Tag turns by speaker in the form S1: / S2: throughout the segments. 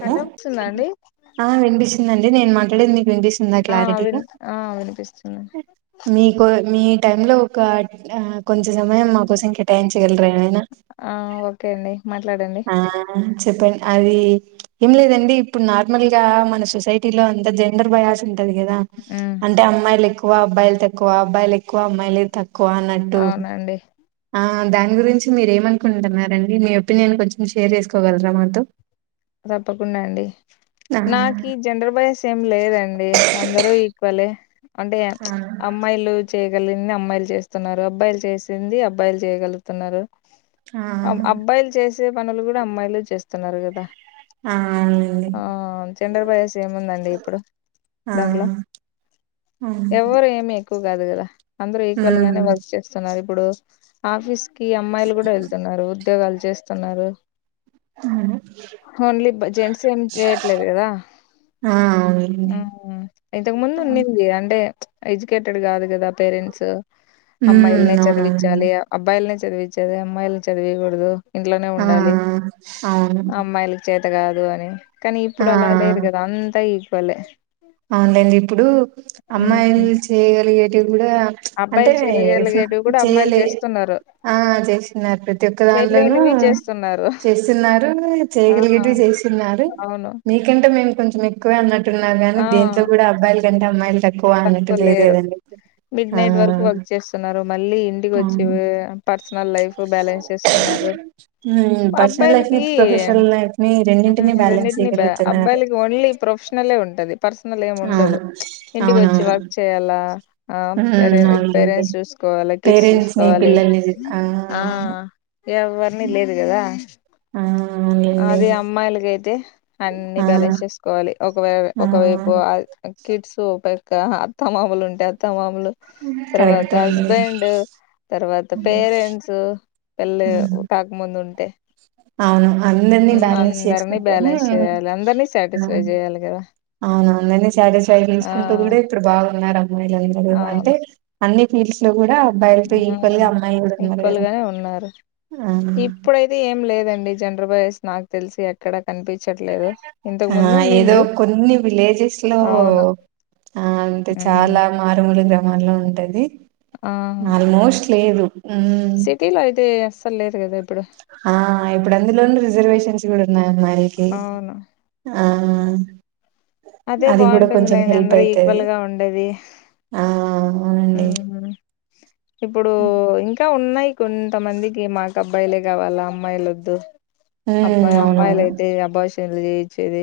S1: Hello వస్తుందా అండి
S2: ఆ వినిపిస్తుందండి. నేను మాట్లాడేది నీకు వినిపిస్తుందా
S1: ఆ విన్
S2: క్లారిటీగా,
S1: ఆ వినిపిస్తుంది
S2: మీకు మీ టైంలో ఒక ఆ కొంచెం సమయం మా కోసం కేటాయించగలరా ఏమైనా
S1: ఆ ఓకే అండి మాట్లాడండి
S2: ఆ చెప్పండి. అది ఏం లేదండి. ఇప్పుడు నార్మల్ గా మన సొసైటీ లో అంత జెండర్ బయాస్ ఉ ది కదా
S1: ఉమ్
S2: అంటే అమ్మాయిలు ఎక్కువ ఓ అబ్బాయిలు తక్కువ అబ్బాయి ఎక్కువ అమ్మాయిలె తక్కు కోనట్టు
S1: అవునండి
S2: ఆ దాని గురించి మీరేమ అనుకుంటున్నారండి. మీ ఒపీనియన్ కొంచెం షేర్ చేసుకోగలరా మాతో
S1: తప్పకుండా అండి.
S2: ఆ
S1: నాకు ఈ జెండర్ బయస్ ఏం లేదండి. అందరూ ఈక్వలే అంటే
S2: ఆ
S1: చ్ అమ్మాయిలు చేయగలిగింది అమ్మాయిలు చేస్తున్నారు. అబ్బాయిలు చేసింది. అబ్బాయిలు చేయగలుగుతున్నారు. అబ్బాయిలు చేస్ వస్తే పనులు కూడా అమ్మాయిలె చేస్తున్నారు. కదా
S2: ఆ అవునండి
S1: ఆ చండర్ బయస్ ఏముందండి. ఇప్పుడు
S2: ఆ
S1: దాంట్లో
S2: అవును
S1: ఎవరు ఏమి ఎక్కువ కాదు కదా అందరూ ఈక్వల్ గానే
S2: హ్మ్
S1: వర్క్ చేస్తున్నారు. ఇప్పుడు ఆఫీస్ కి అమ్మాయిలు కూడా వెళ్తున్నారు. ఉద్యోగాలు చేస్తున్నారు.
S2: అ
S1: ఓన్లీ జెంట్స్ ఏం చేయట్లేదు కదా,
S2: ఆ అవునండి
S1: ఆ ఇంతకు ముందు ఉండింది అంటే ఎడ్యుకేటెడ్ కాదు కదా పేరెంట్స్, అమ్మాయిలనే
S2: హ్మ్ అవునవునండి
S1: చదివించాలి అబ్బాయిలనె చాద్ చదివించేదే అమ్మాయిలు చదివియ్య కూడదు
S2: ఆ ఆ అవును
S1: నీకు చేత కాదు అని కానీ
S2: ఆ
S1: ఇప్పుడు అలా లేదు కదా అంతా ఇ పొలె
S2: అవునండి ఇప్పుడు
S1: ఉమ్,
S2: అమ్మాయిలు చేయగలిగే కూడా అంటే
S1: అబ్బాయిలు చేయగలిగేటివి కూడా అమ్మాయిలు
S2: చెయలే,
S1: చేస్తున్నారు
S2: ఆ చేస్తున్నారు ప్రతి ఒక్క దానిలోనూ
S1: చేయలేనివి చేస్తున్నారు
S2: చేస్తున్నారు.
S1: ఆ
S2: చేయగలిగేటివి చేస్తున్నారు
S1: అవును
S2: మీకంటే మేము కొంచం ఎక్కువే నట్టు ఉన్నారు దేంట్లో కూడా అబ్బాయిల్ ఈ లాంటి అమ్మాయి తక్కువే
S1: తక్కువలేరు మిడ్
S2: ఆ
S1: నైట్ వరకు వర్క్ చేస్తున్నారు మళ్ళీ ఇంటికి వచ్చి
S2: అవును
S1: పర్సనల్ లైఫ్ బ్యాలెన్స్ చేస్తున్నారు.
S2: ఉమ్ పర్సనల్ లైఫ్ ని
S1: అబ్బాయిలకి
S2: ప్రొఫెషనల్ లైఫ్ ని రెండింటిని బ్యాలెన్స్
S1: రెండిటిని బ్య
S2: చేయగలుగుతున్నారు
S1: అబ్బాయిలకి ఓన్లీ ప్రొఫెషనలే ఉంటుంది పర్స్ అలా ఎం ఉండదు
S2: అవును
S1: ఇంటికి వచ్చి
S2: అవునవును
S1: వర్క్ చేయాలా ఆ పేరే
S2: ఉమ్ అవునండి
S1: పేరెంట్స్ చూసుకోవాలె కిడ్స్
S2: పేరెంట్స్ ని
S1: చూకోవాలి
S2: పిల్లల్ని
S1: ఆ ఎవ్వరిని లేదు కదా
S2: ఆ అవునండి
S1: అదే అమ్మాయిలకైతే అన్ని
S2: ఆ
S1: బ్యాలెన్స్ చేసుకోవాలి ఒకవై
S2: ఆ
S1: ఒకవైపు అది కిడ్స్ ఓ పక్క అత్తమామలు ఉంటే అత్తమామ మాలు తర్వాత
S2: కరెక్ట్ అండి
S1: హస్బెండ్ తర్వాత పేరెంట్స్ పెళ్ళి కాకముందు ఉంటే
S2: అవును అందరినీ
S1: ఉమ్
S2: బ్యాలెన్స్
S1: అందరినీ
S2: చేసుకుంటేనే
S1: బ్యాలెన్స్ చేయాలి అందరినీ సాటిస్ఫై చేయాలి కదా
S2: అవును అందరిని సాటిస్ఫై
S1: ఆ
S2: చేసుకుంటూ కూడా ఇప్పుడు బాగున్నారు [inaudible] అంటే అన్ని ఫీల్డ్స్ లో కూడా అబ్బాయిలతో
S1: ఊ
S2: ఈక్వల్ గా అమ్మాయిలు కూడా ఉన్నారు
S1: ఈక్వల్
S2: కదా
S1: గానే ఉన్నారు.
S2: ఆ
S1: ఇప్పుడైతే ఏం లేదండి. జన్రబాయస్ నాకు తెలిసి ఎక్కడ కనిపించి
S2: ఆ ఏదో కొన్ని విలేజెస్ లో
S1: అవును
S2: ఆ అంటే
S1: ఉమ్
S2: చాలా మారుమూలు గ్రామ మళ ఉంటది
S1: ఆ
S2: ఆల్మోస్ట్ లేదు మ్మ్
S1: సిటీలో అయితే అసల్ లేదు కదా ఇప్పుడు
S2: ఆ ఇప్పుడు అందులోను రిజర్వేషన్ న్నాయి మరికి
S1: అవును అదే
S2: అది కూడా
S1: బాగుంటుంది
S2: కొంచెం
S1: లెండి
S2: హెల్ప్
S1: అందరు
S2: అయితది
S1: ఈక్వల్ గా ఉండేది
S2: ఆ అవునండి
S1: ఉమ్ ఇప్పుడు
S2: మ్మ్
S1: ఇంకా ఉన్న ఉన్నాయి కొంతమందికి మాకు అబ్బాయిలే కావాల అమ్మాయిలు వద్దు అబ్బాయి
S2: అవునవును
S1: అమ్మాయిలయితే అబ్బాషన్ తెలిచేయ్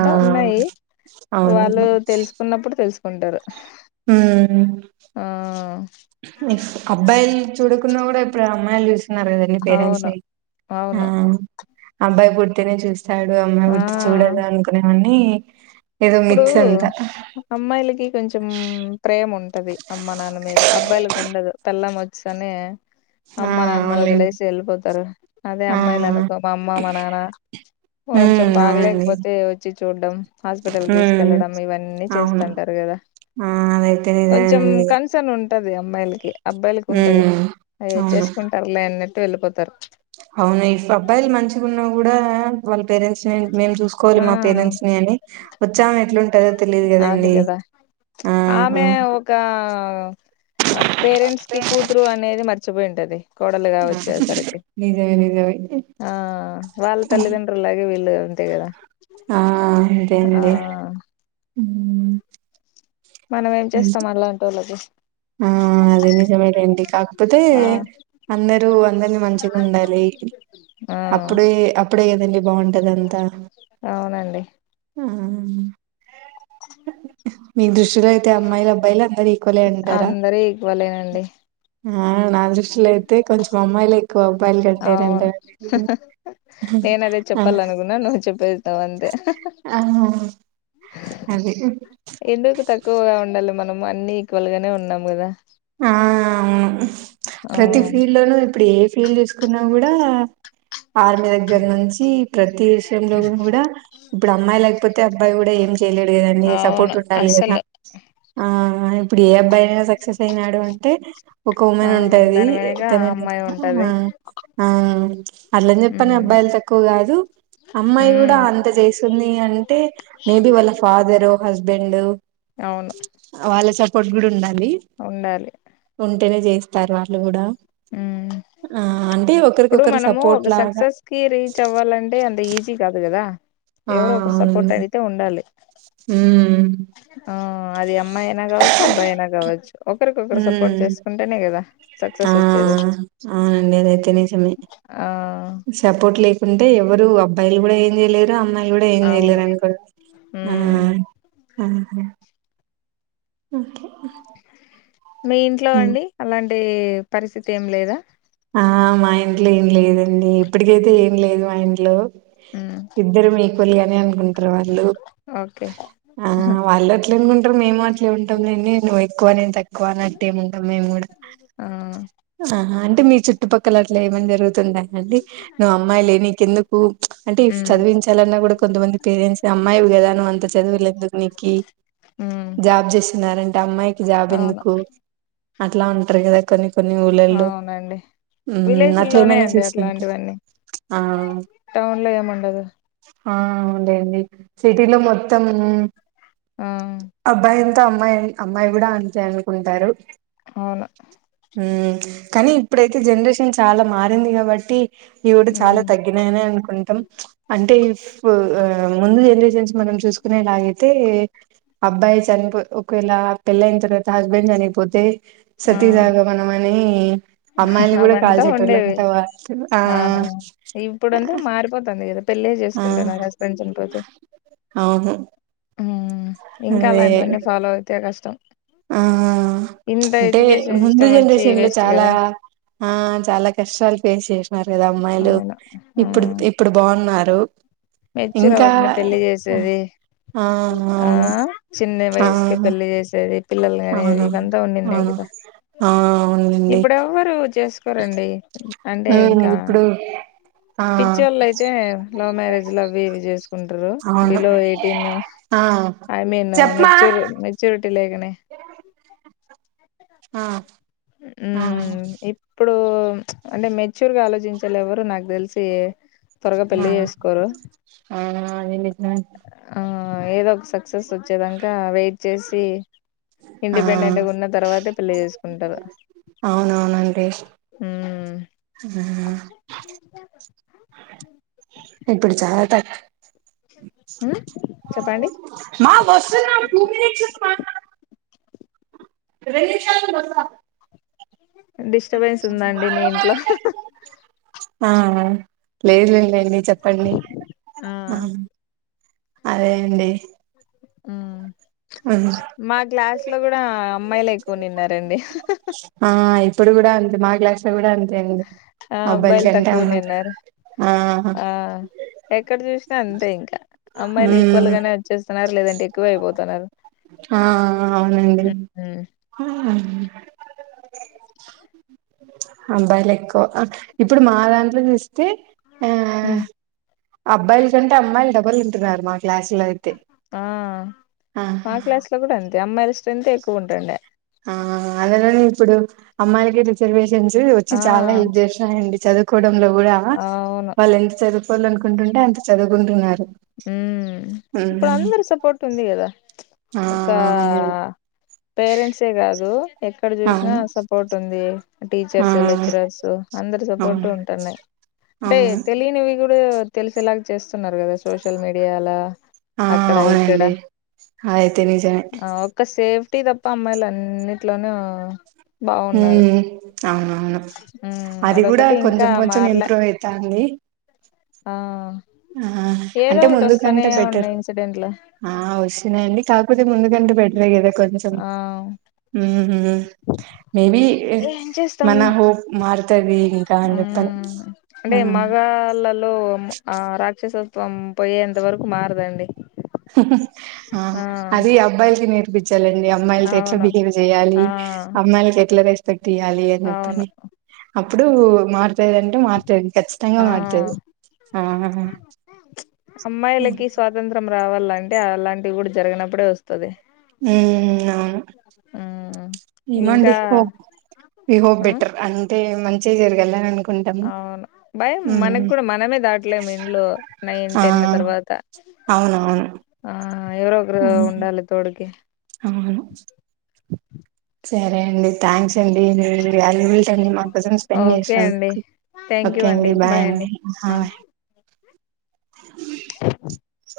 S2: ఆ
S1: ఉన్నాయి వాళ్ళు
S2: అవునవును
S1: తెలుసుకున్నప్పుడు తెలుసుకు కొంటారు
S2: హుమ్
S1: ఆ
S2: అబ్బాయిలు చూడకున్నా కూడా ఇప్పుడు అమ్మాయిలు చూస్ ఉన్నారు కదండి పేరెంట్
S1: అవును అవును
S2: అబ్బాయి పుర్తేనే చూస్త సడు అమ్మాయి పుడితే
S1: ఆ
S2: చూడద అనుకునేవన్నీ ఏదో
S1: ఇప్పుడు
S2: మిచ్చు అంత
S1: అమ్మాయిలకి కొంచెం ప్రేమ ఉంటది. అమ్మ నాన్న మీద అబ్బాయిలకు ఉండదు. పెళ్ళాం వచంగానే
S2: ఆ
S1: అమ్మ నాన్నను
S2: అవునులేండి
S1: వదిలేసి వెళ్ళిపోతారు. అదే
S2: ఆ
S1: అమ్మాయిలు అనుకో, మా అమ్మ, మా నాన్న కొంచెం
S2: ఉమ్ అవునండి
S1: బాగలేకపోతే వచ్చి చూడ్డం.
S2: ఉమ్
S1: తీసుకెళ్లడం ఇవన్నీ
S2: అవును
S1: చేస్తుంటరు కదా
S2: ఆ అదైతే
S1: కొంచెం
S2: నిజమేనండి
S1: కన్సన్ ఉ ఉంటది అమ్మాయిలకి అబ్బాయిలకి ఉండదు
S2: ఉమ్
S1: అగ
S2: అవును
S1: చేసుకుంటారు లేన్న వెళ్ళిపోతారు
S2: అవును ఈ అబ్బాయిలు మంచిగా ఉన్నా కూడా వల్ పేరెంట్స్ ని మేము చూసుకోవాలి
S1: ఆ
S2: మా పేరెంట్స్ అని వచ్చాం ఎట్లాంటుందో తెలియదు
S1: అది
S2: కదండి
S1: కదా ఆమె ఒక మర్చి పోయింటది
S2: నిజమే నిజమే
S1: ఆ వాళ్ళ తల్లితండ్రులు లాగే వీళ్ళు కదా
S2: ఆ అదే
S1: ఆ
S2: అండి హ్మ్
S1: మనం ఏం చేస్తాం అల్లాంటో లతో
S2: ఆ అదే నిజమేలేండి కాకపోతే
S1: ఆ
S2: అందరూ అందరినీ మంచిగా ఉండాలి
S1: ఆ
S2: అప్పుడే అప్పుడే కదండి బాగుంటది అంతా
S1: అవునండి
S2: ఆ అ మీ దృష్టిలో అయితే అమ్మాయిలు అబ్బాయిలు అందరు ఈక్వల్ లే అం
S1: అందర ఈక్వ లేనండి
S2: ఆ నా దృష్టిలో అయితే కొంచెం అమ్మాయిలే
S1: అవును నేన అదే చెప్పాలనుకున్నా నువ్వు చెప్పేసావు అంతే
S2: ఆ అది
S1: ఎందుకు తక్కువగా ఉండాలి మనం అన్ని ఈక్వల్ గానే ఉన్నాం కదా
S2: ఆ అవును ప్రతి
S1: ఆ
S2: ఫీల్డ్ లోనూ ఇప్పుడు ఏ ఫీల్ తీసుకున్నా కూడా ఆర్మీ దగ్గర నుంచి ప్రతి విషయంలో కూడా ఇప్పుడు అమ్మాయి లేకపోతే అబ్బాయి కూడా ఏ ఎం చేయలేడు కదా అండి
S1: అవును
S2: సపోర్ట్ ఉండాలి కదా
S1: అస్సలు
S2: ఆ ఆ ఇప్పుడు ఏ అబ్బాయినా సక్సెస్ పోయినాడు అంటే ఒక
S1: ఆ
S2: ఉమెన్ ఉంటాది
S1: దాని వెనక ఆ
S2: తన
S1: అమ్మాయి
S2: ఆ
S1: ఉంటది
S2: ఆ అట్లని చెప్పను
S1: ఉమ్
S2: అబ్బాయిలు తక్కువ కాదు అమ్మాయి కూడా
S1: ఉమ్
S2: అంత చేస్తుంది అంటే మే బి వాళ్ళ ఫాదరు హస్బెండ్ బెండు
S1: అవును
S2: వాళ్ల స కొడుగుఉండాలి [unintelligible]
S1: ఉండలి
S2: పెళ్లి చేస్తారు అట్లా కూడా
S1: ఉమ్
S2: ఆ అంటే
S1: ఇప్పుడు
S2: ఒకరికొకరు
S1: మనము
S2: సపోర్ట్
S1: ఒక
S2: లాగా
S1: సక్సెస్ కి రీచ్ అవ్వాలంటే అంత ఈజీ కాదు కదా. ఎవరు ఒకరు సపోర్ట్ అయితే ఉండాలి
S2: హ్మ్
S1: ఆ మదే అమ్మాయినా కావచ్చు అబ్బాయియినా కావచ్చు ఒకరికొకరు సపోర్ట్
S2: ఉమ్
S1: చేసుకుంటేనే కదా
S2: ఆ
S1: సక్సెస్ వచ్చేది.
S2: అవునండి అదైతే నిజమే
S1: ఆ
S2: ఉంటే ఎవరు అబ్బాయిలు కూడా ఏం చేయలేర్ ఇంక అమ్మాయిలు కూడా ఏమి
S1: అవును
S2: చెయ్యలేరు అనుకోండి హా
S1: ఉమ్
S2: హా అహ
S1: మీ ఇంట్లో
S2: హ్మ్.
S1: అండి అలాంటి అంటే పరిస్థితి ఏం లేదా
S2: ఆ మా ఇంట్లో ఏం లేదండి ఇప్పటికైతే ఏం లేదు మా ఇంట్లో.
S1: మ్మ్
S2: ఇద్దరం ఈక్వల్ గానే అనుకుంటారు వాళ్ళు
S1: ఓకే
S2: ఆ వాళ్ళు ట్లే అనుకుంటారు మేముఅట్ ట్లే ఉంటాంలేండి నువ్వు ఎక్కువ నేను తక్కువ అన్నట్టు ఏమి ఉండమ్మ మేముగూడా.
S1: ఆ
S2: ఆహా అంటే మీ.. చుట్టుపక్కల అట్ల ఏమని జరుగుతుండాంటే నువ్ అమ్మాయిలే నీకెందుకు అంటే ఇఫ్
S1: మ్మ్
S2: చదివించాలన్నా కూడా కొ.. కొంతమంది పేరెంట్స్ అమ్మాయివి కదా నువ్వు అంత చదువులు ఎందుకు నీకి
S1: మ్మ్
S2: జాబ్ చేస్తున్నారూ అంటే అమ్మాయికి జాబ్
S1: అవును
S2: ఎందుకు అట్లా అంటారు కదా కొన్ని కొన్ని ఊళ్ళల్లో. ఉమ్ అట్లా
S1: విలేజ్ల్లోనే
S2: ఏమైనా
S1: అండి
S2: చూస్తుంటే
S1: అట్లాంటివన్నీ
S2: ఆ
S1: టౌన్ లో ఏముండదు.
S2: ఆ అవును లేండి సిటీలో మొత్తం
S1: ఆ
S2: అబ్బాయి ఎం త అమ్మాయి అమ్మాయి కూడా అంతే అనుకుంటారు.
S1: అవును
S2: ఉమ్ కానీ ఇప్పుడైతే జనరేషన్ చాలా మారింది కాబట్టి. ఇవి కూడా చాలా
S1: మ్మ్
S2: తగ్గినాయనే అనుకుంటాం అంటే ముందు జనరేషన్స్ మనం చూసుకునేలాగైతే అబ్బాయి చనిపో ఒకవేళ పెళ్ళి అయిన తర్వాత హస్బెండ్ చనిపోతే..
S1: ఆ
S2: సతీసగామనామై నీ అమ్మాయిల్ని కూడా
S1: అవంతా
S2: కాల్చేటోళ్లు
S1: ఉండేవి
S2: అంటా వాలు ఆ
S1: పెళ్లి
S2: ఆ
S1: చేసుకుంటా నా హస్బెండ్ చనిపోతే
S2: అవును
S1: ఇంకా
S2: అదే
S1: అలాంటివన్నీ ఫాలో అవుతే కష్టం
S2: ఆ
S1: ఇంత
S2: అంటే
S1: ఎడ్యుకేషన్
S2: ముందు
S1: సిస్టం వచ్చి
S2: జనరేషన్ లో
S1: వేస్ట్
S2: చాలా
S1: కదా
S2: ఆ చాలా కష్టాలు ఫేస్ చేసినన్నారు కదా అమ్మాయిలు
S1: అవును
S2: ఇప్పుడు ఇప్పుడు బాగున్నారు లో
S1: మెచ్చూర్వకనే పెళ్లి చేసేది
S2: ఆ
S1: ఆ
S2: అవును
S1: చిన్న
S2: ఆ
S1: వయసుకి పెళ్లి చేసేది పిల్లలుగానేది
S2: అవును
S1: ఇవంతా ఉండింది
S2: అవును
S1: కదా
S2: ఆ అవునండి
S1: ఇప్పుడువ్వరు చేసుకో రండి అంటే
S2: హ్మ్
S1: ఇంకా
S2: ఇప్పుడు ఆ
S1: పిచ్చివాళ్ళు అయితే లవ్ మ్యారేజ్ వీడియోస్ టారు
S2: అవును
S1: బిలో ఎయిటీన్
S2: ఆ
S1: ఐ మీన్
S2: చెప్మా
S1: మెచ్యూర్ మెచ్యూరిటీ లేకనే
S2: ఆ ఆ
S1: ఉమ్ ఇప్పుడు అంటే మెచ్యూర్ గా ఆలోచించాలి ఎవరు నాకు తెలిసి త్వరగా పెళ్లి చేసుకోరు
S2: అన్ని నిజమే
S1: ఆ ఏదో ఒక సక్ సక్సెస్ వచ్చేదాక వెయిట్ చేసి
S2: ఆ
S1: ఇండిపెండెంట్గా ఉన్న తర్వాతే పెళ్లి చేసుకుంటారు
S2: అవునవునండి ఆ ఇప్పుడు చాలా తక్
S1: చెప్పండి
S2: మా వస్తు టూ మినిట్స్ రెండు నిమిషాలకు వస్తాం
S1: డిస్టర్బెన్స్ ఉందండి మీ ఇంట్లో
S2: ఆ లేదులే లెండి చెప్పండి ఆ అదేండి
S1: ఆ మా క్లాస్ లో కూడా అమ్మాయిలు ఎక్కువ నిన్నారండి
S2: ఆ ఇప్పుడు కూడా అంతే మా గ్లాస్ కూడా అంతే అండి
S1: ఆ
S2: అబ్బాయిల
S1: అబ్బాయిలు
S2: కంటే
S1: తక్కువ
S2: అమ్మాయి
S1: నిన్నారు
S2: ఆ
S1: ఆ ఎక్కడ చూసిన అంతే ఇంకా అమ్మాయిలు ఈక్వల్
S2: హ్మ్
S1: గానే వచ్చేస్తున్నారు లేదంటే ఎక్కువే అయిపోతున్నారు
S2: ఆ అవునండి
S1: ఉమ్
S2: అబ్బాయిలు ఎక్కువ ఇప్పుడు మా దాంట్లో చేస్త తే
S1: ఉమ్
S2: అబ్బాయిల కంటే అమ్మాయిలే ఉంటున్నారు అన్న మాట్ క్లాస్లోలో అయితే
S1: ఆ
S2: ఆ
S1: మా క్లాస్ లో కూడా అంతే అమ్మాయిల స్ట్రెంత్ ఏ ఎక్కువ ఉంటండే
S2: ఆ అందులోనే ఇప్పుడు అమ్మాయిలకి రిజర్వేషన్ స్ వచ్చి
S1: ఆ
S2: చాలా హెప్ చేస్తున్నాయండి చదువు కొడంలో కూడా
S1: అవును
S2: వాళ్ళు ఎంత చదువ్ కోవాలనుకుంటుంటే అంత చదువుకుంటున్నారు
S1: హు ఇప్పుడు అందరి సపోర్ట్ ఉంది కదా
S2: ఆ
S1: ఓకా
S2: అవునండి
S1: పేరెంట్సే ఏ కాదు ఎక్కడ చూసినా
S2: అవును
S1: సపోర్ట్ ఉంది.
S2: ఆ
S1: టీచర్స్ లెక్చలర్సు అందరు సపోర్ట్
S2: అవును
S1: ఉంటున్నాయి అంటే
S2: అవును
S1: తెలియనివి కూడా తెలిసేలాగ చేస్తున్నారు క సోషల్ మీడియాాల
S2: ఆ
S1: అక్కడ ఇక్కడ
S2: అవునండి అదైతే నిజమే
S1: ఒక్క సేఫ్ ట్టి తప్ప అమ్మాయిలు అన్నింటిలోను
S2: హ్మ్ అవునవును
S1: ఉమ్
S2: అది కూడా
S1: అదొకటి ఇంకా
S2: కొంచెం కొంచెం
S1: మారలే
S2: ఇంప్రూవ్ అయితాంది.
S1: ఆ
S2: ఆ
S1: ఏదో
S2: అంటే
S1: ఒకటి వస్తానే
S2: ముందుకంటే బెటర్
S1: ఉన్నాయి ఇన్సిడెంట్లు
S2: ఆ వస్తున్నాయండి కాకపోతే ముందుకంటే బెటరే ఏ కదా కొంచెం
S1: ఆ
S2: హు మేబి
S1: ఏం
S2: మన
S1: చేస్తాము
S2: హోప్ మారుతది ఇంకా అని చెప్పి ఆన్
S1: ఓ ఆ రాక్షసత్వం పోయేంత వరకు మారదండి
S2: ఆ అది అబ్బాయిలకి నేర్ప్ పించాలండి అమ్మాయిలతో ఎట్లా
S1: అవును
S2: బిహేవ్ చేయాలి
S1: ఆ
S2: అమ్మాయిలకి ఎట్లా రెస్ట్ తీయాలి అని
S1: అవును
S2: చెప్పని అప్ ఇప్పుడు మార్చ లేదంటే మారుతది ఖచ్చితంగా
S1: ఆ
S2: మారుతది ఆ
S1: అంటే అలాంటివి కూడా జరిగనప్పుడే వస్తది
S2: హ్మ్ అవును
S1: మ్
S2: ఎమోఅండి
S1: ఇంకా
S2: హోప్ వి హోప్
S1: ఆ
S2: బెటర్ అంటే మన్ మంచే జరిగల్ల అను
S1: అవును భయం మనకు కూడా మనమే దాటలేము ఇంట్లో నైన్
S2: ఆ
S1: టెన్ తర్వాత
S2: అవునవును
S1: ఆ ఎవరో ఒకరు
S2: ఉమ్
S1: ఉండాలి తోడుకి
S2: అవును సరే అండి థ్యాంక్స్ అండి మీ వాల్యూబుల్ టైమ్ నీ మా కోసం స్పెండ్
S1: ఓకే అండి
S2: చేసినందుకు ఓకే అండి బాయ్ అండి బాయ్
S1: ఆ